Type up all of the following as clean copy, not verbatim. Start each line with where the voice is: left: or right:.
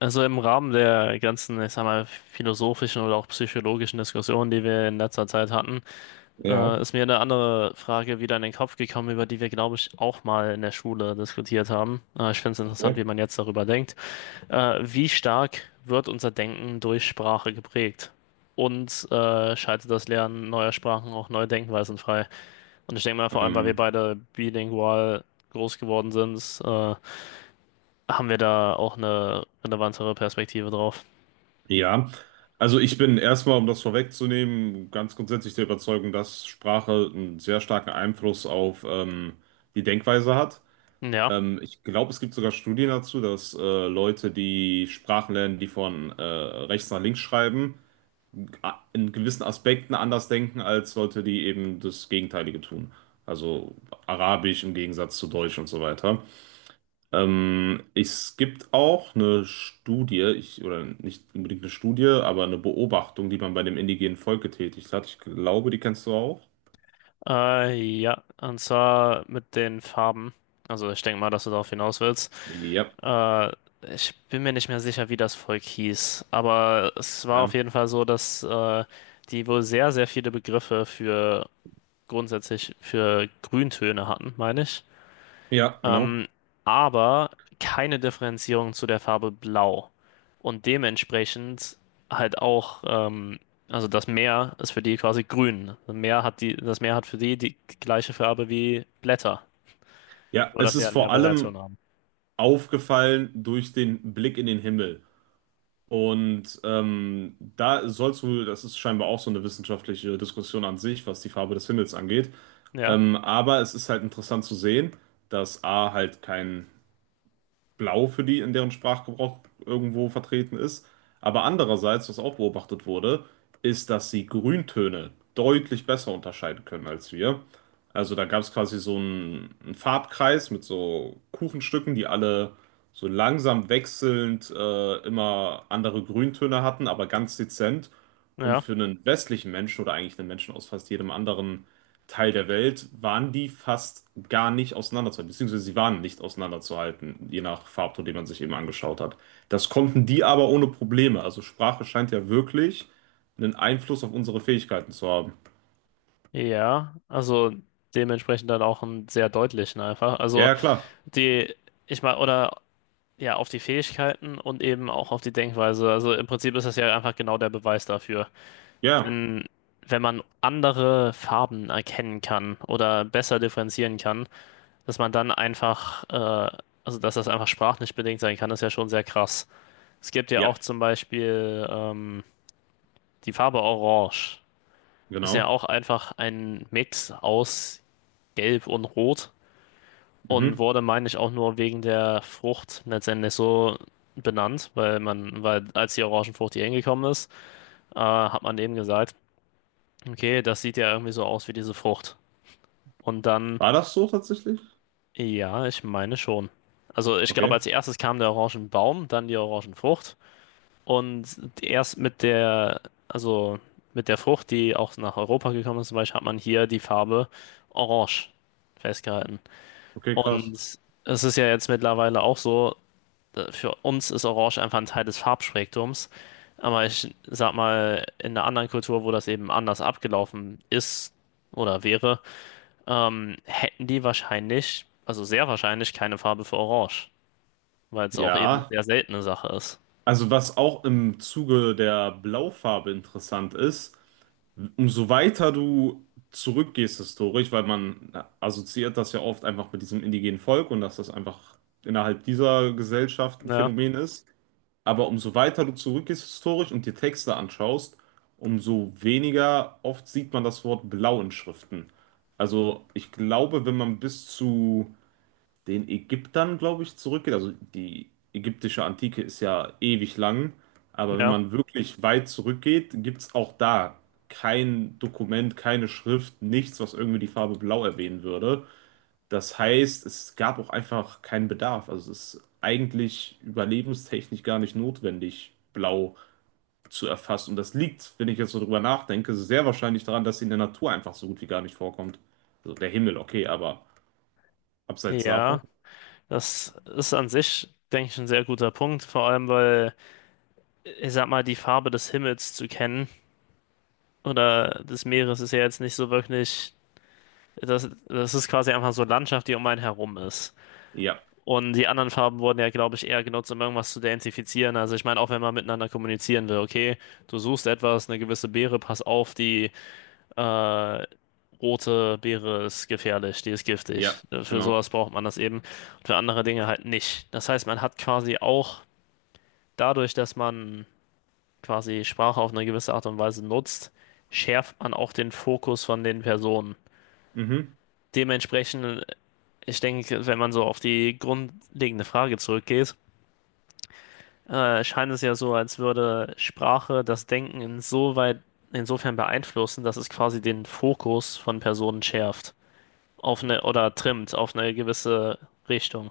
left: Also im Rahmen der ganzen, ich sag mal, philosophischen oder auch psychologischen Diskussionen, die wir in letzter Zeit hatten,
right: Ja,
left: ist mir eine andere Frage wieder in den Kopf gekommen, über die wir, glaube ich, auch mal in der Schule diskutiert haben. Ich finde es interessant, wie
right: okay.
left: man jetzt darüber denkt. Wie stark wird unser Denken durch Sprache geprägt? Und schaltet das Lernen neuer Sprachen auch neue Denkweisen frei? Und ich denke mal, vor allem, weil wir
right: Ähm,
left: beide bilingual groß geworden sind, haben wir da auch eine relevantere Perspektive drauf.
right: ja, also ich bin erstmal, um das vorwegzunehmen, ganz grundsätzlich der Überzeugung, dass Sprache einen sehr starken Einfluss auf die Denkweise hat.
left: Ja.
right: Ich glaube, es gibt sogar Studien dazu, dass Leute, die Sprachen lernen, die von rechts nach links schreiben, in gewissen Aspekten anders denken als Leute, die eben das Gegenteilige tun. Also Arabisch im Gegensatz zu Deutsch und so weiter. Es gibt auch eine Studie, ich, oder nicht unbedingt eine Studie, aber eine Beobachtung, die man bei dem indigenen Volk getätigt hat. Ich glaube, die kennst du auch.
left: Äh, ja, und zwar mit den Farben. Also ich denke mal, dass du darauf hinaus willst.
right: Ja,
left: Äh, Ich bin mir nicht mehr sicher, wie das Volk hieß, aber es war auf
right: ja,
left: jeden Fall so, dass die wohl sehr, sehr viele Begriffe für grundsätzlich für Grüntöne hatten, meine ich.
right: ja, genau.
left: Ähm, aber keine Differenzierung zu der Farbe Blau. Und dementsprechend halt auch, also das Meer ist für die quasi grün. Das Meer hat das Meer hat für die die gleiche Farbe wie Blätter,
right: Ja,
left: nur
right: es
left: dass sie
right: ist
left: halt
right: vor
left: mehr
right: allem
left: Variationen haben.
right: aufgefallen durch den Blick in den Himmel. Und da sollst du, das ist scheinbar auch so eine wissenschaftliche Diskussion an sich, was die Farbe des Himmels angeht.
left: Ja,
right: Aber es ist halt interessant zu sehen, dass A halt kein Blau für die in deren Sprachgebrauch irgendwo vertreten ist. Aber andererseits, was auch beobachtet wurde, ist, dass sie Grüntöne deutlich besser unterscheiden können als wir. Also da gab es quasi so einen Farbkreis mit so Kuchenstücken, die alle so langsam wechselnd immer andere Grüntöne hatten, aber ganz dezent. Und
left: ja,
right: für einen westlichen Menschen oder eigentlich einen Menschen aus fast jedem anderen Teil der Welt waren die fast gar nicht auseinanderzuhalten, beziehungsweise sie waren nicht auseinanderzuhalten, je nach Farbton, den man sich eben angeschaut hat. Das konnten die aber ohne Probleme. Also Sprache scheint ja wirklich einen Einfluss auf unsere Fähigkeiten zu haben.
left: ja. Also dementsprechend dann auch einen sehr deutlichen einfach.
right: Ja,
left: Also
right: ja, klar.
left: die, ich meine, oder ja, auf die Fähigkeiten und eben auch auf die Denkweise. Also im Prinzip ist das ja einfach genau der Beweis dafür.
right: Ja,
left: Wenn, wenn man andere Farben erkennen kann oder besser differenzieren kann, dass man dann einfach, also dass das einfach sprachlich bedingt sein kann, ist ja schon sehr krass. Es gibt ja
right: ja,
left: auch zum Beispiel die Farbe Orange. Ist ja
right: genau.
left: auch einfach ein Mix aus Gelb und Rot und
right: Mhm.
left: wurde, meine ich, auch nur wegen der Frucht letztendlich so benannt, weil man, weil als die Orangenfrucht hier hingekommen ist, hat man eben gesagt, okay, das sieht ja irgendwie so aus wie diese Frucht. Und dann,
right: War das so tatsächlich?
left: ja, ich meine schon. Also ich glaube,
right: Okay,
left: als erstes kam der Orangenbaum, dann die Orangenfrucht. Und erst mit der, also mit der Frucht, die auch nach Europa gekommen ist, zum Beispiel, hat man hier die Farbe Orange festgehalten.
right: okay,
left: Und
right: krass.
left: es ist ja jetzt mittlerweile auch so, für uns ist Orange einfach ein Teil des Farbspektrums. Aber ich sag mal, in einer anderen Kultur, wo das eben anders abgelaufen ist oder wäre, hätten die wahrscheinlich, also sehr wahrscheinlich keine Farbe für Orange, weil es auch eben eine
right: Ja,
left: sehr seltene Sache ist.
right: also was auch im Zuge der Blaufarbe interessant ist, umso weiter du zurückgehst historisch, weil man assoziiert das ja oft einfach mit diesem indigenen Volk und dass das einfach innerhalb dieser Gesellschaft ein
left: Ja,
right: Phänomen ist. Aber umso weiter du zurückgehst historisch und dir Texte anschaust, umso weniger oft sieht man das Wort blau in Schriften. Also ich glaube, wenn man bis zu den Ägyptern, glaube ich, zurückgeht. Also die ägyptische Antike ist ja ewig lang, aber wenn
left: ja,
right: man wirklich weit zurückgeht, gibt es auch da kein Dokument, keine Schrift, nichts, was irgendwie die Farbe Blau erwähnen würde. Das heißt, es gab auch einfach keinen Bedarf. Also es ist eigentlich überlebenstechnisch gar nicht notwendig, Blau zu erfassen. Und das liegt, wenn ich jetzt so drüber nachdenke, sehr wahrscheinlich daran, dass sie in der Natur einfach so gut wie gar nicht vorkommt. Also der Himmel, okay, aber abseits davon.
left: ja, das ist an sich, denke ich, ein sehr guter Punkt, vor allem weil, ich sag mal, die Farbe des Himmels zu kennen oder des Meeres ist ja jetzt nicht so wirklich, das ist quasi einfach so Landschaft, die um einen herum ist.
right: Ja.
left: Und die anderen Farben wurden ja, glaube ich, eher genutzt, um irgendwas zu identifizieren. Also ich meine, auch wenn man miteinander kommunizieren will, okay, du suchst etwas, eine gewisse Beere, pass auf, die äh, rote Beere ist gefährlich, die ist giftig.
right: Ja,
left: Für
right: genau.
left: sowas braucht man das eben. Und für andere Dinge halt nicht. Das heißt, man hat quasi auch dadurch, dass man quasi Sprache auf eine gewisse Art und Weise nutzt, schärft man auch den Fokus von den Personen.
right: Mhm.
left: Dementsprechend, ich denke, wenn man so auf die grundlegende Frage zurückgeht, scheint es ja so, als würde Sprache das Denken insofern beeinflussen, dass es quasi den Fokus von Personen schärft auf eine oder trimmt auf eine gewisse Richtung.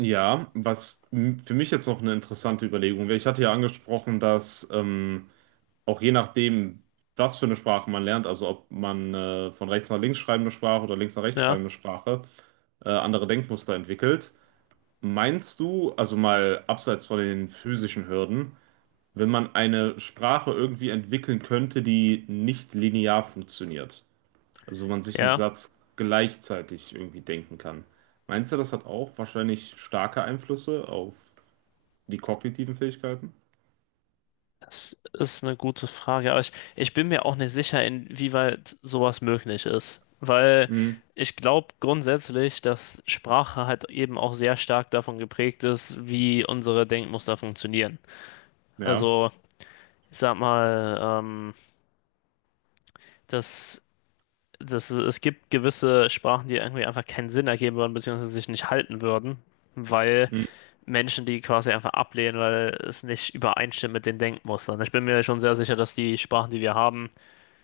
right: Ja, was für mich jetzt noch eine interessante Überlegung wäre, ich hatte ja angesprochen, dass auch je nachdem, was für eine Sprache man lernt, also ob man von rechts nach links schreibende Sprache oder links nach rechts
left: Ja,
right: schreibende Sprache, andere Denkmuster entwickelt. Meinst du, also mal abseits von den physischen Hürden, wenn man eine Sprache irgendwie entwickeln könnte, die nicht linear funktioniert? Also wo man sich einen
left: ja,
right: Satz gleichzeitig irgendwie denken kann. Meinst du, das hat auch wahrscheinlich starke Einflüsse auf die kognitiven Fähigkeiten?
left: das ist eine gute Frage, aber ich bin mir auch nicht sicher, inwieweit sowas möglich ist, weil
right: Hm,
left: ich glaube grundsätzlich, dass Sprache halt eben auch sehr stark davon geprägt ist, wie unsere Denkmuster funktionieren.
right: ja,
left: Also, ich sag mal, dass dass es gibt gewisse Sprachen, die irgendwie einfach keinen Sinn ergeben würden, beziehungsweise sich nicht halten würden, weil
right: hm,
left: Menschen, die quasi einfach ablehnen, weil es nicht übereinstimmt mit den Denkmustern. Ich bin mir schon sehr sicher, dass die Sprachen, die wir haben,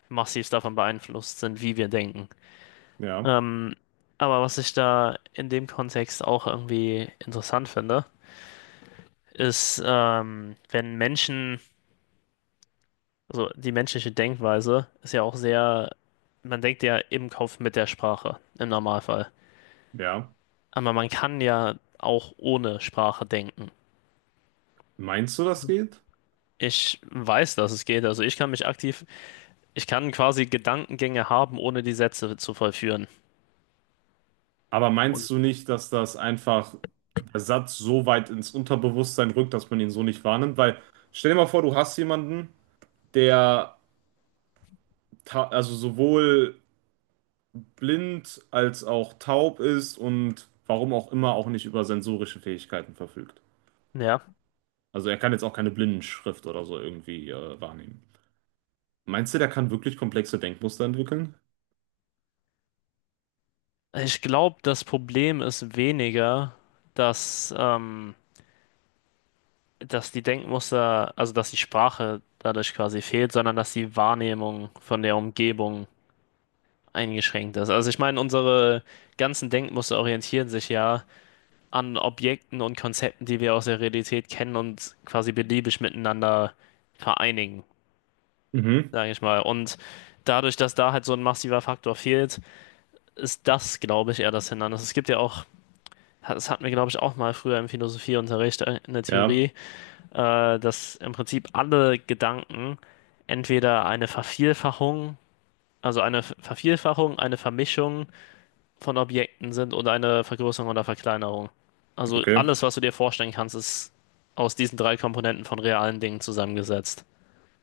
left: massiv davon beeinflusst sind, wie wir denken.
right: ja,
left: Ähm, aber was ich da in dem Kontext auch irgendwie interessant finde, ist, wenn Menschen, also die menschliche Denkweise ist ja auch sehr, man denkt ja im Kopf mit der Sprache, im Normalfall.
right: ja.
left: Aber man kann ja auch ohne Sprache denken.
right: Meinst du, das geht?
left: Ich weiß, dass es geht. Also ich kann mich aktiv ich kann quasi Gedankengänge haben, ohne die Sätze zu vollführen.
right: Aber
left: Und
right: meinst du nicht, dass das einfach der Satz so weit ins Unterbewusstsein rückt, dass man ihn so nicht wahrnimmt? Weil stell dir mal vor, du hast jemanden, der also sowohl blind als auch taub ist und warum auch immer auch nicht über sensorische Fähigkeiten verfügt.
left: ja,
right: Also er kann jetzt auch keine Blindenschrift oder so irgendwie wahrnehmen. Meinst du, der kann wirklich komplexe Denkmuster entwickeln?
left: ich glaube, das Problem ist weniger, dass, ähm, dass die Denkmuster, also dass die Sprache dadurch quasi fehlt, sondern dass die Wahrnehmung von der Umgebung eingeschränkt ist. Also ich meine, unsere ganzen Denkmuster orientieren sich ja an Objekten und Konzepten, die wir aus der Realität kennen und quasi beliebig miteinander vereinigen,
right: Mhm.
left: sage ich mal. Und dadurch, dass da halt so ein massiver Faktor fehlt, ist das, glaube ich, eher das Hindernis. Es gibt ja auch, das hatten wir, glaube ich, auch mal früher im Philosophieunterricht in der
right: Ja,
left: Theorie, dass im Prinzip alle Gedanken entweder eine Vervielfachung, also eine Vervielfachung, eine Vermischung von Objekten sind oder eine Vergrößerung oder Verkleinerung. Also
right: okay.
left: alles, was du dir vorstellen kannst, ist aus diesen drei Komponenten von realen Dingen zusammengesetzt.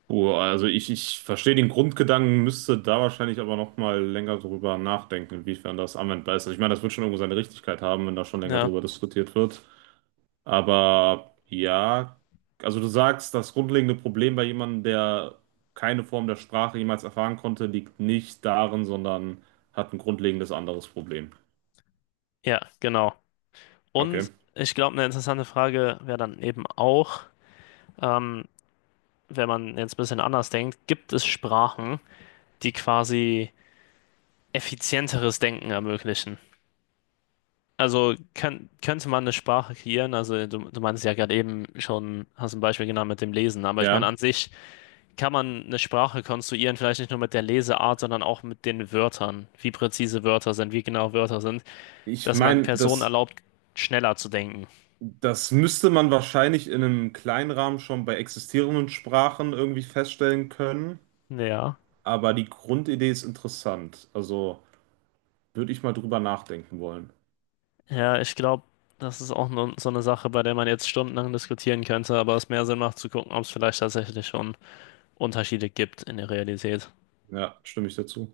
right: Puh, also ich verstehe den Grundgedanken, müsste da wahrscheinlich aber nochmal länger drüber nachdenken, inwiefern das anwendbar ist. Also ich meine, das wird schon irgendwo seine Richtigkeit haben, wenn da schon länger
left: Ja,
right: drüber diskutiert wird. Aber ja, also du sagst, das grundlegende Problem bei jemandem, der keine Form der Sprache jemals erfahren konnte, liegt nicht darin, sondern hat ein grundlegendes anderes Problem.
left: ja, genau.
right: Okay.
left: Und ich glaube, eine interessante Frage wäre dann eben auch, ähm, wenn man jetzt ein bisschen anders denkt, gibt es Sprachen, die quasi effizienteres Denken ermöglichen. Also könnte man eine Sprache kreieren, also du meinst ja gerade eben schon, hast ein Beispiel genannt mit dem Lesen, aber ich meine,
right: Ja.
left: an sich kann man eine Sprache konstruieren, vielleicht nicht nur mit der Leseart, sondern auch mit den Wörtern, wie präzise Wörter sind, wie genau Wörter sind,
right: Ich
left: dass man
right: meine,
left: Personen erlaubt, schneller zu denken.
right: das müsste man wahrscheinlich in einem kleinen Rahmen schon bei existierenden Sprachen irgendwie feststellen können,
left: Ja.
right: aber die Grundidee ist interessant. Also würde ich mal drüber nachdenken wollen.
left: Ja, ich glaube, das ist auch nur so eine Sache, bei der man jetzt stundenlang diskutieren könnte, aber es mehr Sinn macht zu gucken, ob es vielleicht tatsächlich schon Unterschiede gibt in der Realität.
right: Ja, stimme ich dazu.